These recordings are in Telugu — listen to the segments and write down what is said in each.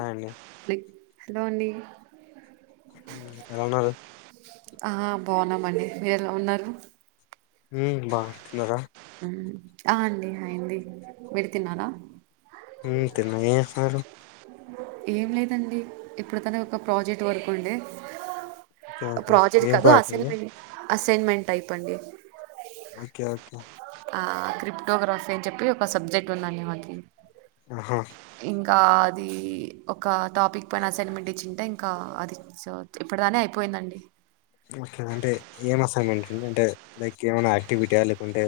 అ అండి హలో హలో అండి మ్మ్ ఎలా ఉన్నారు ఆ బాగున్నామండి మీరు ఎలా ఉన్నారు హ్మ్ బా తిన్నార మ్మ్ ఆ అండి అయింది మీరు తిన్నారా ఉమ్ తిన్నా ఏం చేస్తున్నారు ఏం లేదండి ఇప్పుడు తను ఒక ప్రాజెక్ట్ వర్కు ఉండే ఓకే అ ఓకే ప్రాజెక్టు ఏం కదు ప్రాజెక్ట్ అండి అసైన్మెం అస్ తేన్మెంట్ అయిపోంది ఓకే ఓకే ఆ క్రిప్టోగ్రఫీ అని చెప్పి ఒక సబ్జెక్ట్ ఉందండి మాకి ఆహా కాద్ అదీ ఒక టాపిక్ పైన అసైన్మెంట్ ఇచ్చింటే ఇంకా, అది సార్ ద్ది ఇప్పుడు దాన్నే అయిపోయిందండి. ఓకే అంటే ఏమసైన్మెంటండి. అంటే లైక్ ఏమన్నా యాక్టివిటీయ లేకుంటే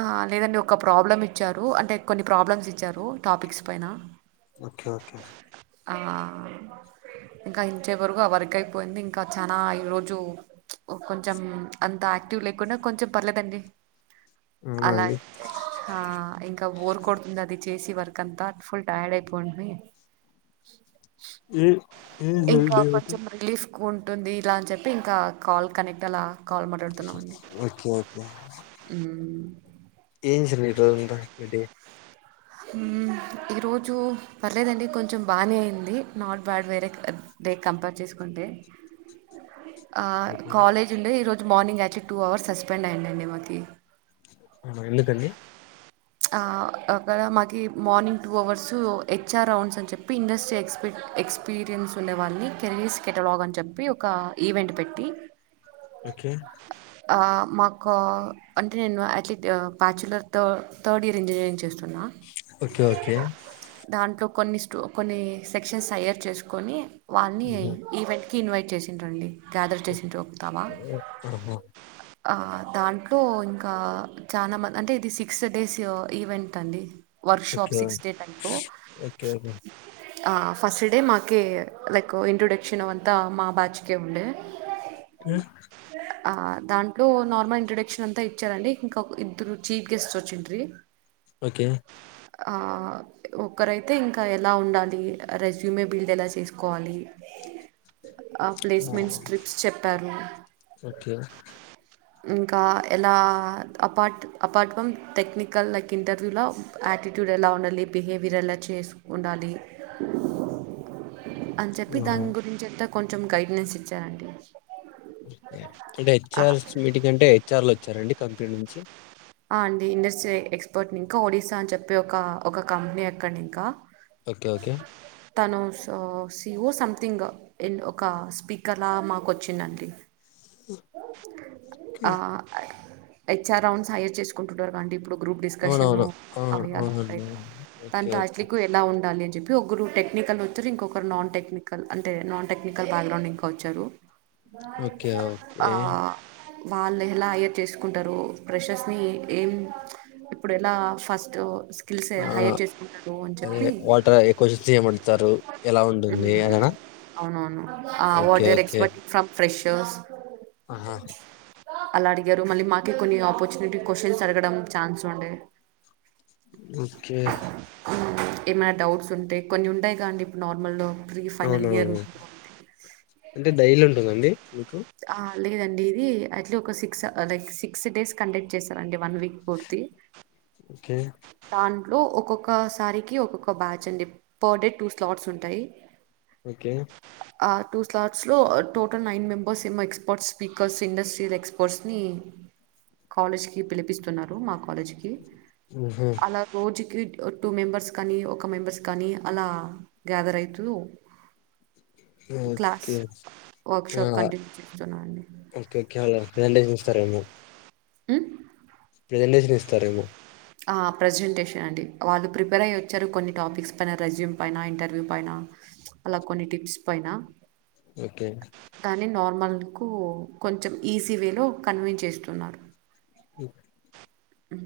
ఆ లేదండి ఒక ప్రాబ్లమ్ ఇచ్చారు. అంటే కొన్ని ప్రాబ్లమ్స్ ఇచ్చారు. టాపిక్స్ పైన ఓకే ఓకే ఆ ఇంకా ఇంచేపువరకు ఆ వరక్ అయిపోయింది. ఇంకా చానా ఈ రోజు ప్చ్ ఒ కొంచెం, అంత యాక్టివ్ లేకుండా కొంచెం పర్లేదండి. అవునా అలా అండి ఐతే ఆ ఇంకా బోరు కొడుతుంది. అది చేసి వర్కంతా ఫుల్ టైర్డ్ అయితుం కొంట్నియే ఏ ఇవి జరుగు డే అవుతున్ ఎక్కువ ఉంటుంది ఇలా అని చెప్పి ఇంకా కాల్ కనెక్ట్ అలా కాల్ మాట్లాడుతున్నాం అండి ఓకే ఓకే మ్మ్ ఏజ ర అందా అడి మ్ ఈరోజు పర్లేదండి కొంచెం బాగానే అయింది, నాట్ బ్యాడ్ వేరే డే కంపేర్ చేసుకుంటే ఆ ఓకే కాలేజ్ ఉండే ఈ రోజు మార్నింగ్ వచ్చి టూ అవర్స్ సస్పెండ్ అయ్య అండి మాకి అవునా ఎందుకండి ఆ అక్కడ మాకి morning two hours HR rounds అని చెప్పి, ఇండస్ట్రీ ఎక్ ఎక్స్పీరియన్స్ ఉండ వాళని కెరీర్స్ కెటలాగ్ అని చెప్పి ఒక ఈవెంట్ పెట్టి ఓకే ఆ మాకు అంటే నేను అట్లీస్ట్ బ్యాచ్యులర్తో థడ్ ఇర్ ఇజనీర్ చేస్ తున ఓకే ఓకే దాంట్లో కొన్ని స్టూ కొన్ని సెక్షన్స్ హయ్యర్ చేసుకొని వాన్ని ఆహా ఈవెంట్ కి ఇన్వైట్ చేసిన్డ్ర్ అండి గ్యాదర్ చేసింట్రూ దమ్మా ఆహా, ఆ దాంట్లో ఇంకా చానా మంది అంటే ఇది సిక్స్ దేసియో ఈవెంట్ అండి work okay shop six date అనుకో ఓకే ఓకే ఆ ఫస్ట్ డే మాకే లైక్ ఇంట్రొడక్షన్ అంతా మా బ్యాచ్ కె ఉండే ఉమ్, ఆ దాంట్లో నార్మల్ ఇంట్రొడక్షన్ అంతా ఇచ్చారండి ఇంకా ఇద్దరు చీఫ్ గెస్ట్ వచ్చిండ్రు రి ఓకే ఆ ఒకరైతే ఇంకా ఎలా ఉండాలి రెజ్యూమే బిల్డ్ ఎలా చేసుకోవాలి ఆ ప్లేస్మెంట్స్ ట్రిప్స్ చెప్పారు ఓకే ఇంకా ఎలా అపార్ట్ అపార్ట్వం టెక్నిక్ కల్ లైక్ ఇంటర్వ్యూలో యాటిట్యూడ్ ఎలా ఉండాలి బిహేవియర్ ఎలా చేస్ ఉండాలి అని చెప్పి ఆహా దాని గురించి [unintelligible] కొంచెం గైడెన్స్ ఇచ్చానండి ఓకే అంటే హెచ్ఆర్స్ మీటిగ్ అంటే హెచ్ఆర్లు వచ్చారండి కంపెనీ నుంచి ఆ అండి ఇండస్ట్రి ఎక్స్పర్ట్ ఇంకా ఒడిసా అని చెప్పి ఒక ఒక కంపెనీ ఎక్కడ్ ఇంకా ఓకే ఓకే తను సో సిఓ సంథింగ్ ఒక స్పీకర్లా మాకు వచ్చిందండి ఆ హెచ్ఆర్ రౌండ్స్ సహార్ చేసుకుంటున్నారు అండి ఇప్పుడు గ్రూప్ డిస్కషను అవునవును ఆ అవి అలా అవునండి ఓకే ఓకే [inaudible] ఎలా ఉండాలి జేపీ ఒకరు టెక్నికల్ [unintelligible] ఇంకొకరు నాన్ టెక్నికల్ అంటే నాన్ టెక్నికల్ బ్యాక్గ్రౌండ్ ఇంకా వచ్చారు బా ఇ ఓకే ఓకే ఆ వాళ్ళు ఎలా హయర్ చేసుకుంటారు ప్రెషర్స్ ని ఏం ఇప్పుడు ఎలా ఫస్టు స్కిల్స్ ఆ హైయర్ చేసుకుంటారు అని అదే చెప్పి వాటర్ క్వశ్చన్స్ ఏమంటారు ఎలా ఉంటుంది మ్మ్ అదనా అవునను okay what there okay expect from fresh దోష్ ఆహా అలా అడిగారు మళ్ళీ మాకే కొన్ని ఆపర్చునిటీ క్వశ్చన్స్ అడగడం ఛాన్స్ ఉండే ఓకే మ్మ్ ఏమైనా డౌట్స్ ఉంటే కొన్ని ఉంటాయి గా అండి ఇప్పుడు నార్మల్లో అవునవును అంటే డైలీ ఉంటుందండి ఆ ప లేదండి ఇది అట్లా ఒక six like six days conduct చేస్తారంండి వన్ వీక్ పూర్తి ఓకే తాన్ లో ఒక్కొక్కసారికి ఒక్కొక్క బ్యాచ్ అండి పర్ డే టూ స్లాట్స్ ఉంటాయి ఓకే ఆ టూ స్లాట్స్ లో టోటల్ నైన్ మెంబ ఒకసమ ఎక్స్పర్ట్స్ స్పీకర్స్ ఇండస్ట్రియల్ ఎక్స్పర్ట్స్ ని కాలేజ్ కి పిలిపిస్తున్నారు మాకు కాలేజ్కి ఊహూ అలా రోజుకి టూ మెంబర్స్ కానీ ఒక మెంబర్స్ కానీ అలా గ్యాదర్ అవుతు ఓకే వర్క్షాప్ కంటిన్యూ చేస్తున్నా అండి ఓకేఓకే రదండస్తార ఉ ప్రెజెంటేషన్ ఇస్తారేమో అ ప్రెజెంటేషన్ అండి వాళ్ళు ప్రిపేర్ అయ్యొచ్చారు కొన్ని టాపిక్స్ పైన రెజ్యూమ్ పైన ఇంటర్వ్యూ పైన అలా కొన్ని టిప్స్ పైన ఓకే నార్మల్ కు కొంచెం ఈజీ వేలో కన్వీన్స్ చేస్తున్నారు ఉ ఉ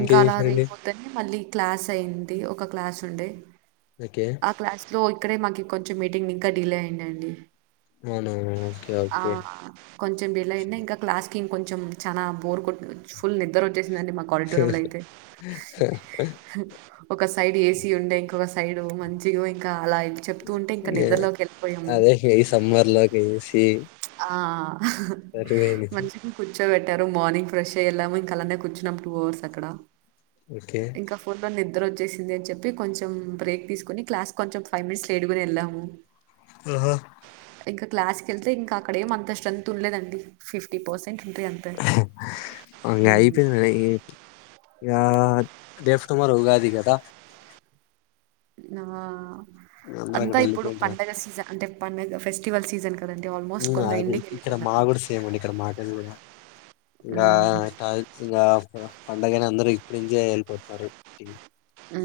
ఇంకా ఇంకేం అలాది చేశారండి అయిపోతదండి మళ్ళీ క్లాస్ అయింది ఒక క్లాస్ ఉండే ఓకే ఆ క్లాస్ లో అక్కడే మాకు కొంచెం మీటింగ్ ఇంకా డిలే అయింది అండి అవునవును ఓకే ఆ ఓకే కొంచెం డిలైన్ ఇంకా క్లాస్ ఇంకొంచెం చాలా బోర్ కొడుతు ఫుల్ నిద్ర వచ్చేసిదండి మాకు వంట రూమ్ లో అయితే ఒక సైడ్ ఏసి ఉండే ఇంకొక సైడ్ మంచిగా ఇక ఏ అదే ఏయి సమ్మర్ లోకి ఈ ఆ హ మంచి కుద్ కూర్చోబెట్టరు మార్నింగ్ ఫ్రెష్ అయి వెళ్ళాము ఇంకాలానే కూర్చున్నాం టూ అవర్స్ అక్కడ ఓకే ఇంకా ఫుర్బంది నిద్ర వచ్చేసింది అని చెప్పి కొంచెం బ్రేక్ తీసుకోని క్లాస్ కొంచెం ఫైవ్ మినిట్స్ లేటుకనే వెళ్ళాము ఆహా ఇక క్లాస్ కి వెళ్తే ఇంకా అక్కడెమో అంత స్టెంత్ ఉండలేదండి ఫిఫ్టీ పర్సెట్ ఇంకా హ్మ్. అయిపోయింది అ టుమారో ఉగాది కదా ఆ అందరు అంతా అక్కడికి ఇప్పుడు వెళ్ళిపోయిండ్రు పండగ సీజన్ అంటే పన్నగా ఫెస్టివల్ సీజన్ కదండీ! ఆల్మోస్ట్ కొందరు అది ఇక్కడ ఇంటికెళ్ళిపోయినారు. మాకుడు సేమ్ ఉండే ఇక్కడ మాకాడ కూడా ఇంకా హ్మ్. ఇంకా పండగనే అందరు ఇప్పుడు ఇంకేం ఎల్లిపోతారు ఉ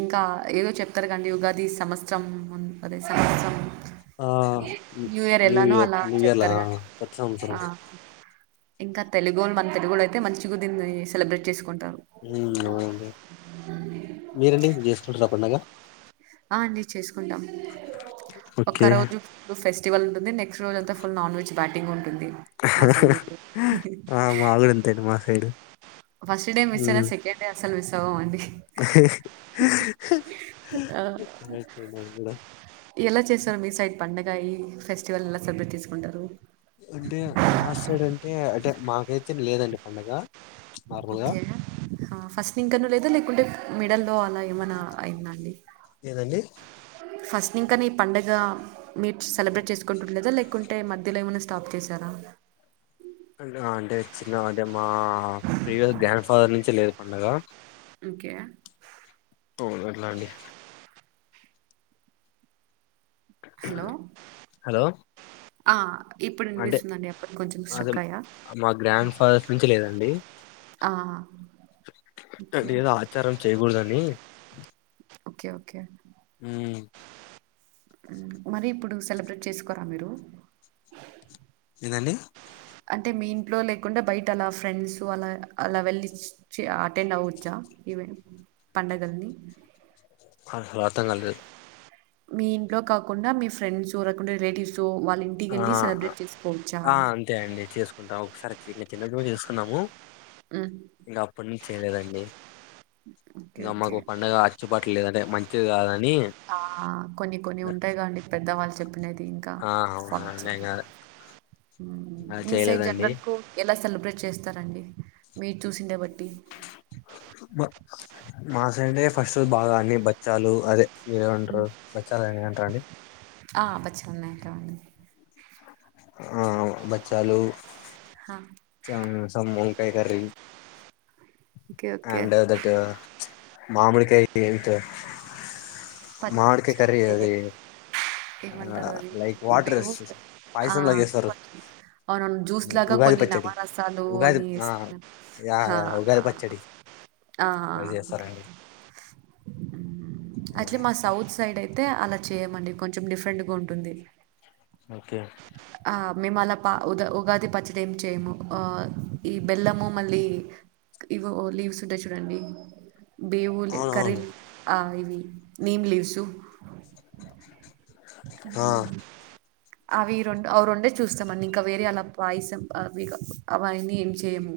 ఇంకా ఏదో చెప్తారు కండి ఉగాది సంవత్సరం అదే సంవత్సరం ఆ న్యూ ఎలానో ఇయర్ అలా న్యూ ఇయర్ల చెప్తారు గా కొత్త సంవత్సరం ఆ! ఇంకా తెలుగున్ మన తెలుగులో అయితే మంచిగా దీన్ని సెలబ్రేట్ చేసుకుంటాం హ్మ్ అవునండి మీరండి జేసుకుంటుండ్రా పండగ ఆ అండి చేసుకుంటాం ఓకే ఒకరోజు టు ఫెస్ టివల్ ఉంటుంది నెక్స్ట్ రోజంతా నాన్ వెజ్ బ్యాటింగ్ ఉం ఆ మాగూడ అంతేండి మా సైడు ఫస్ట్ డే మిస్సయిన సెకండ్ డే అసలు మిస్ సవ్వమండి కరెక్టే లేండి అది కూడ. ఇంకా ఈ ఫెస్టివల్ ని ఎలా సెలబ్రేట్ చేసుకుంటారు అంటే మా సైడ్ అంటే అంటే మాక్ రేత్రిల్ల్ లేదండి పండగ నార్మల్గా ఓకే అ ఫస్ట్ నింకను లేదా లేకుంటే మిడల్ లో అలా ఏమన్నా అయిందండి లేదండి ఫస్ట్నీకన్నే ఈ పండగ మీరు సెలబ్రేట్ చేసుకుంటుండలేదా లైక్ లేకుంటే మధ్యలో ఏమన్నా స్టాప్ చేశారా అంటే ఆ అంటే చిన్నగ అదే మా మా ప్రీవియస్ గ్యాప్ ఆరు నుంచి లేదు పండగ అంకే పోదుర్లండి హలో! హలో ఆ ఇప్పుడు అంటే వినిపిస్తుందండి. అప్పుడు కొంచెం అది స్ట్రక్ అయ్యా. మా గ్రాండ్ ఫాదర్స్ నుంచి లేదండి ఆ ఓకే. అంటే ఏదో ఆచారం చేయకూడదని చ్ ఓకే ఓకే మరి ఇప్పుడు సెలబ్రేట్ చేసుకోరా మీరు ఏందండి అంటే మీ ఇంట్లో లేకుండా బయట అలా ఫ్రెండ్స్ అలా అలా వెళ్లి చి అటెండ్ అవ్వచ్చా ఈవ పండగల్ని హల్ హలో అర్థం కాలేదు మీ ఇంట్లో కాకుండా మీ ఫ్రెండ్స్ చూరకుండా రిలేటివ్స్ వాళ్ళ ఆ ఇంటికెళ్ళి సెలబ్రేట్ చేసుకోవచ్చా? ఆ అంతే అండి చేసుకుంటా ఒక్కసారే దీన్ని చిన్నప్పుడు చేసుకున్నాము హ్మ్. ఇంకా అప్పటి నుంచి చేయలేదండి ఓకే. ఇంకా ఓకే. మాకు పండగ అచ్చుబాట్లు లేదంటే మంచి సెట్ కాదని ఆ కొన్ని కొన్ని ఉంటాయి గా లెండి పెద్దవాళ్ళు చెప్పినది ఇంకా చేయాలి. అనేగా మీ సైడ్ జనరల్ కు ఎలా సెలెబ్రే చేస్తారండి మీరు చూసిండే బట్టి మ మా సైడే ఫస్ట్ రోజు బాగా అన్ని బచ్చాలు అదే మీరు అంటారా హ్మ్. బచ్చాలని అంటారాండి ఆ పచ్చిగున్నాయట ఆ బచ్చాలు ఆ! చ స వంకాయ curry okay. Okay. And that మామిడికాయ ఎంట మామిడి పచ్చ్ కాయ కర్రి అదే అది ఏమంటారు అది లైక్ బే వాటర్ ఆ పాయసం లాగా చేస్తారు అవునవును జ్యూస్ లాగా ఉగాది కొన్ని నవ పచ్చడి రసాలు ఉగాది అని ఆ యా హా యా ఉగాది పచ్చడి ఆ అది చేస్తారండి ఆ అట్లే మా సౌత్ సైడ్ అయితే అలా చేయమండి కొంచెం డిఫరెంట్ గా ఉంటుంది ఓకే ఆ! మేము అలా పా ఉద ఉగాది పచ్చడి ఏమి చేయము ఆ ఈ బెల్లము మళ్ళీ ఇవి లీవ్స్ ఉంటాయి చూడండి బేవులు అవునవును కరీల్ ఆ ఇ ఉహ్మ్ నీమ్ లేసుు ఈ ఆ మధ్య అవి రెండు అవి రెండే చూస్తమండి ఇంకా వేరే అలా పాయసం అవి అవన్నీ ఏం చేయము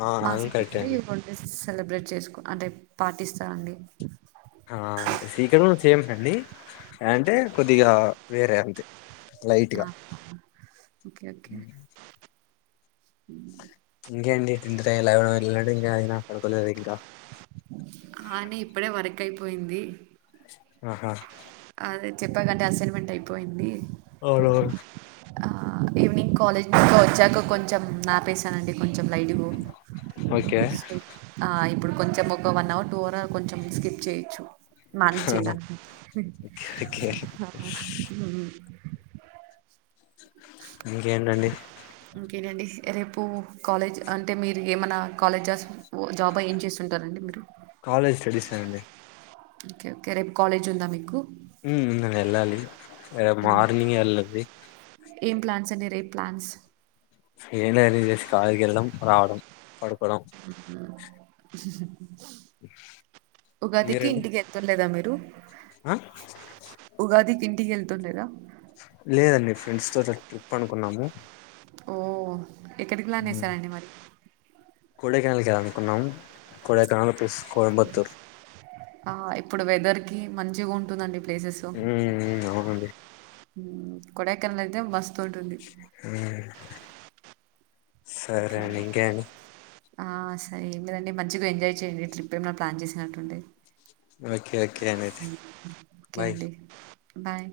ఆ మా అది సైడ్ కరెక్టే అయితే అండి ఆల్వేస్ సెలబ్రేట్ చేసుకో అంటే పాటిస్తాండి ఆ సీక్ర సేమ్ అండి అంటే కొద్దిగా వేరే అంతే లైట్ గా ఆహ్ హ ఓకే ఓకే ఉహ్ ఇంకేంటి తింక్ చేయలేదు మాట్లాడ వెళ్ళట్డు ఇంకా అయానా పడుకోలేదు ఇంకా ఆనే ఇప్పుడే వర్క్ అయిపోయింది. ఆహా చెప్పాలంటే అసైన్మెంట్ అయిపోయింది. అవునవును ఆహ్ ఈవినింగ్ కాలేజ్ వచ్చాక కొంచెం ఆపేసానండి కొంచం. చం లైట్గో ఓకే సో ఆ ఇప్పుడు కొంచెం ఒక వన్ అవర్ టూ అవర్ కొంచెం స్కిప్ చేయొచ్చు. మనేజ్ చేయడానికి ఓకే ఓకే. ఉహ్ [unintelligible] ఇంకా ఏండండీ ఇంకేనండి రేపు కాలేజ్ అంటే మీరు ఏమన్నా కాలేజ్స్ ఓ జాబా ఏం చేస్తుంటారండి మీరు కాలేజ్ స్టడీస్ అండి ఓకే ఓకే రేపు కాలేజ్ ఉందా మీకు. ఉహ్మ్ వెళ్ళాలి. మార్నింగే వెళ్ళలి ఏం ప్లాన్స్ అండి రేపు ప్లాన్స్ ఏం లేదండి జస్ట్ కాలేజీకి వెళ్ళడం రావడం. పడుకోవడం ఉహ్ హు స్స్ ఉగాదికి మీరండి ఇంటికి వెళ్తుంలేదా మీరు ఆ ఉగాది కి టికీ వెళ్తుండెరా లేదండి ఫ్రెండ్స్ తో ట్రిప్ అనుకున్నాము. ఓ ఎక్కడికి ప్లాన్ వేసారండి మరి కొడైకెనాల్ కి వేలాలి అనుకున్నాము కొడైకెనాల్ ల్ ప్లస్ కోయబత్తూర్ ఆ, ఇప్పుడు వెదర్కి మంచిగా ఉంటుందండి ప్లేసెస్ ఉ హు అవునండి ఉ కొడైకెనాల్ మస్త్ ఉ సరే ఓకే అండి ఇంకేమండి ఆ సరే ఏం లేదండి మంచిగా ఎంజాయ్ చేయండి ట్రిప్స్ ఏమైనా ప్లాన్ చేసినట్టుంటే ఓకే ఓ హ్మ్ ఇంకేంటి బాయ్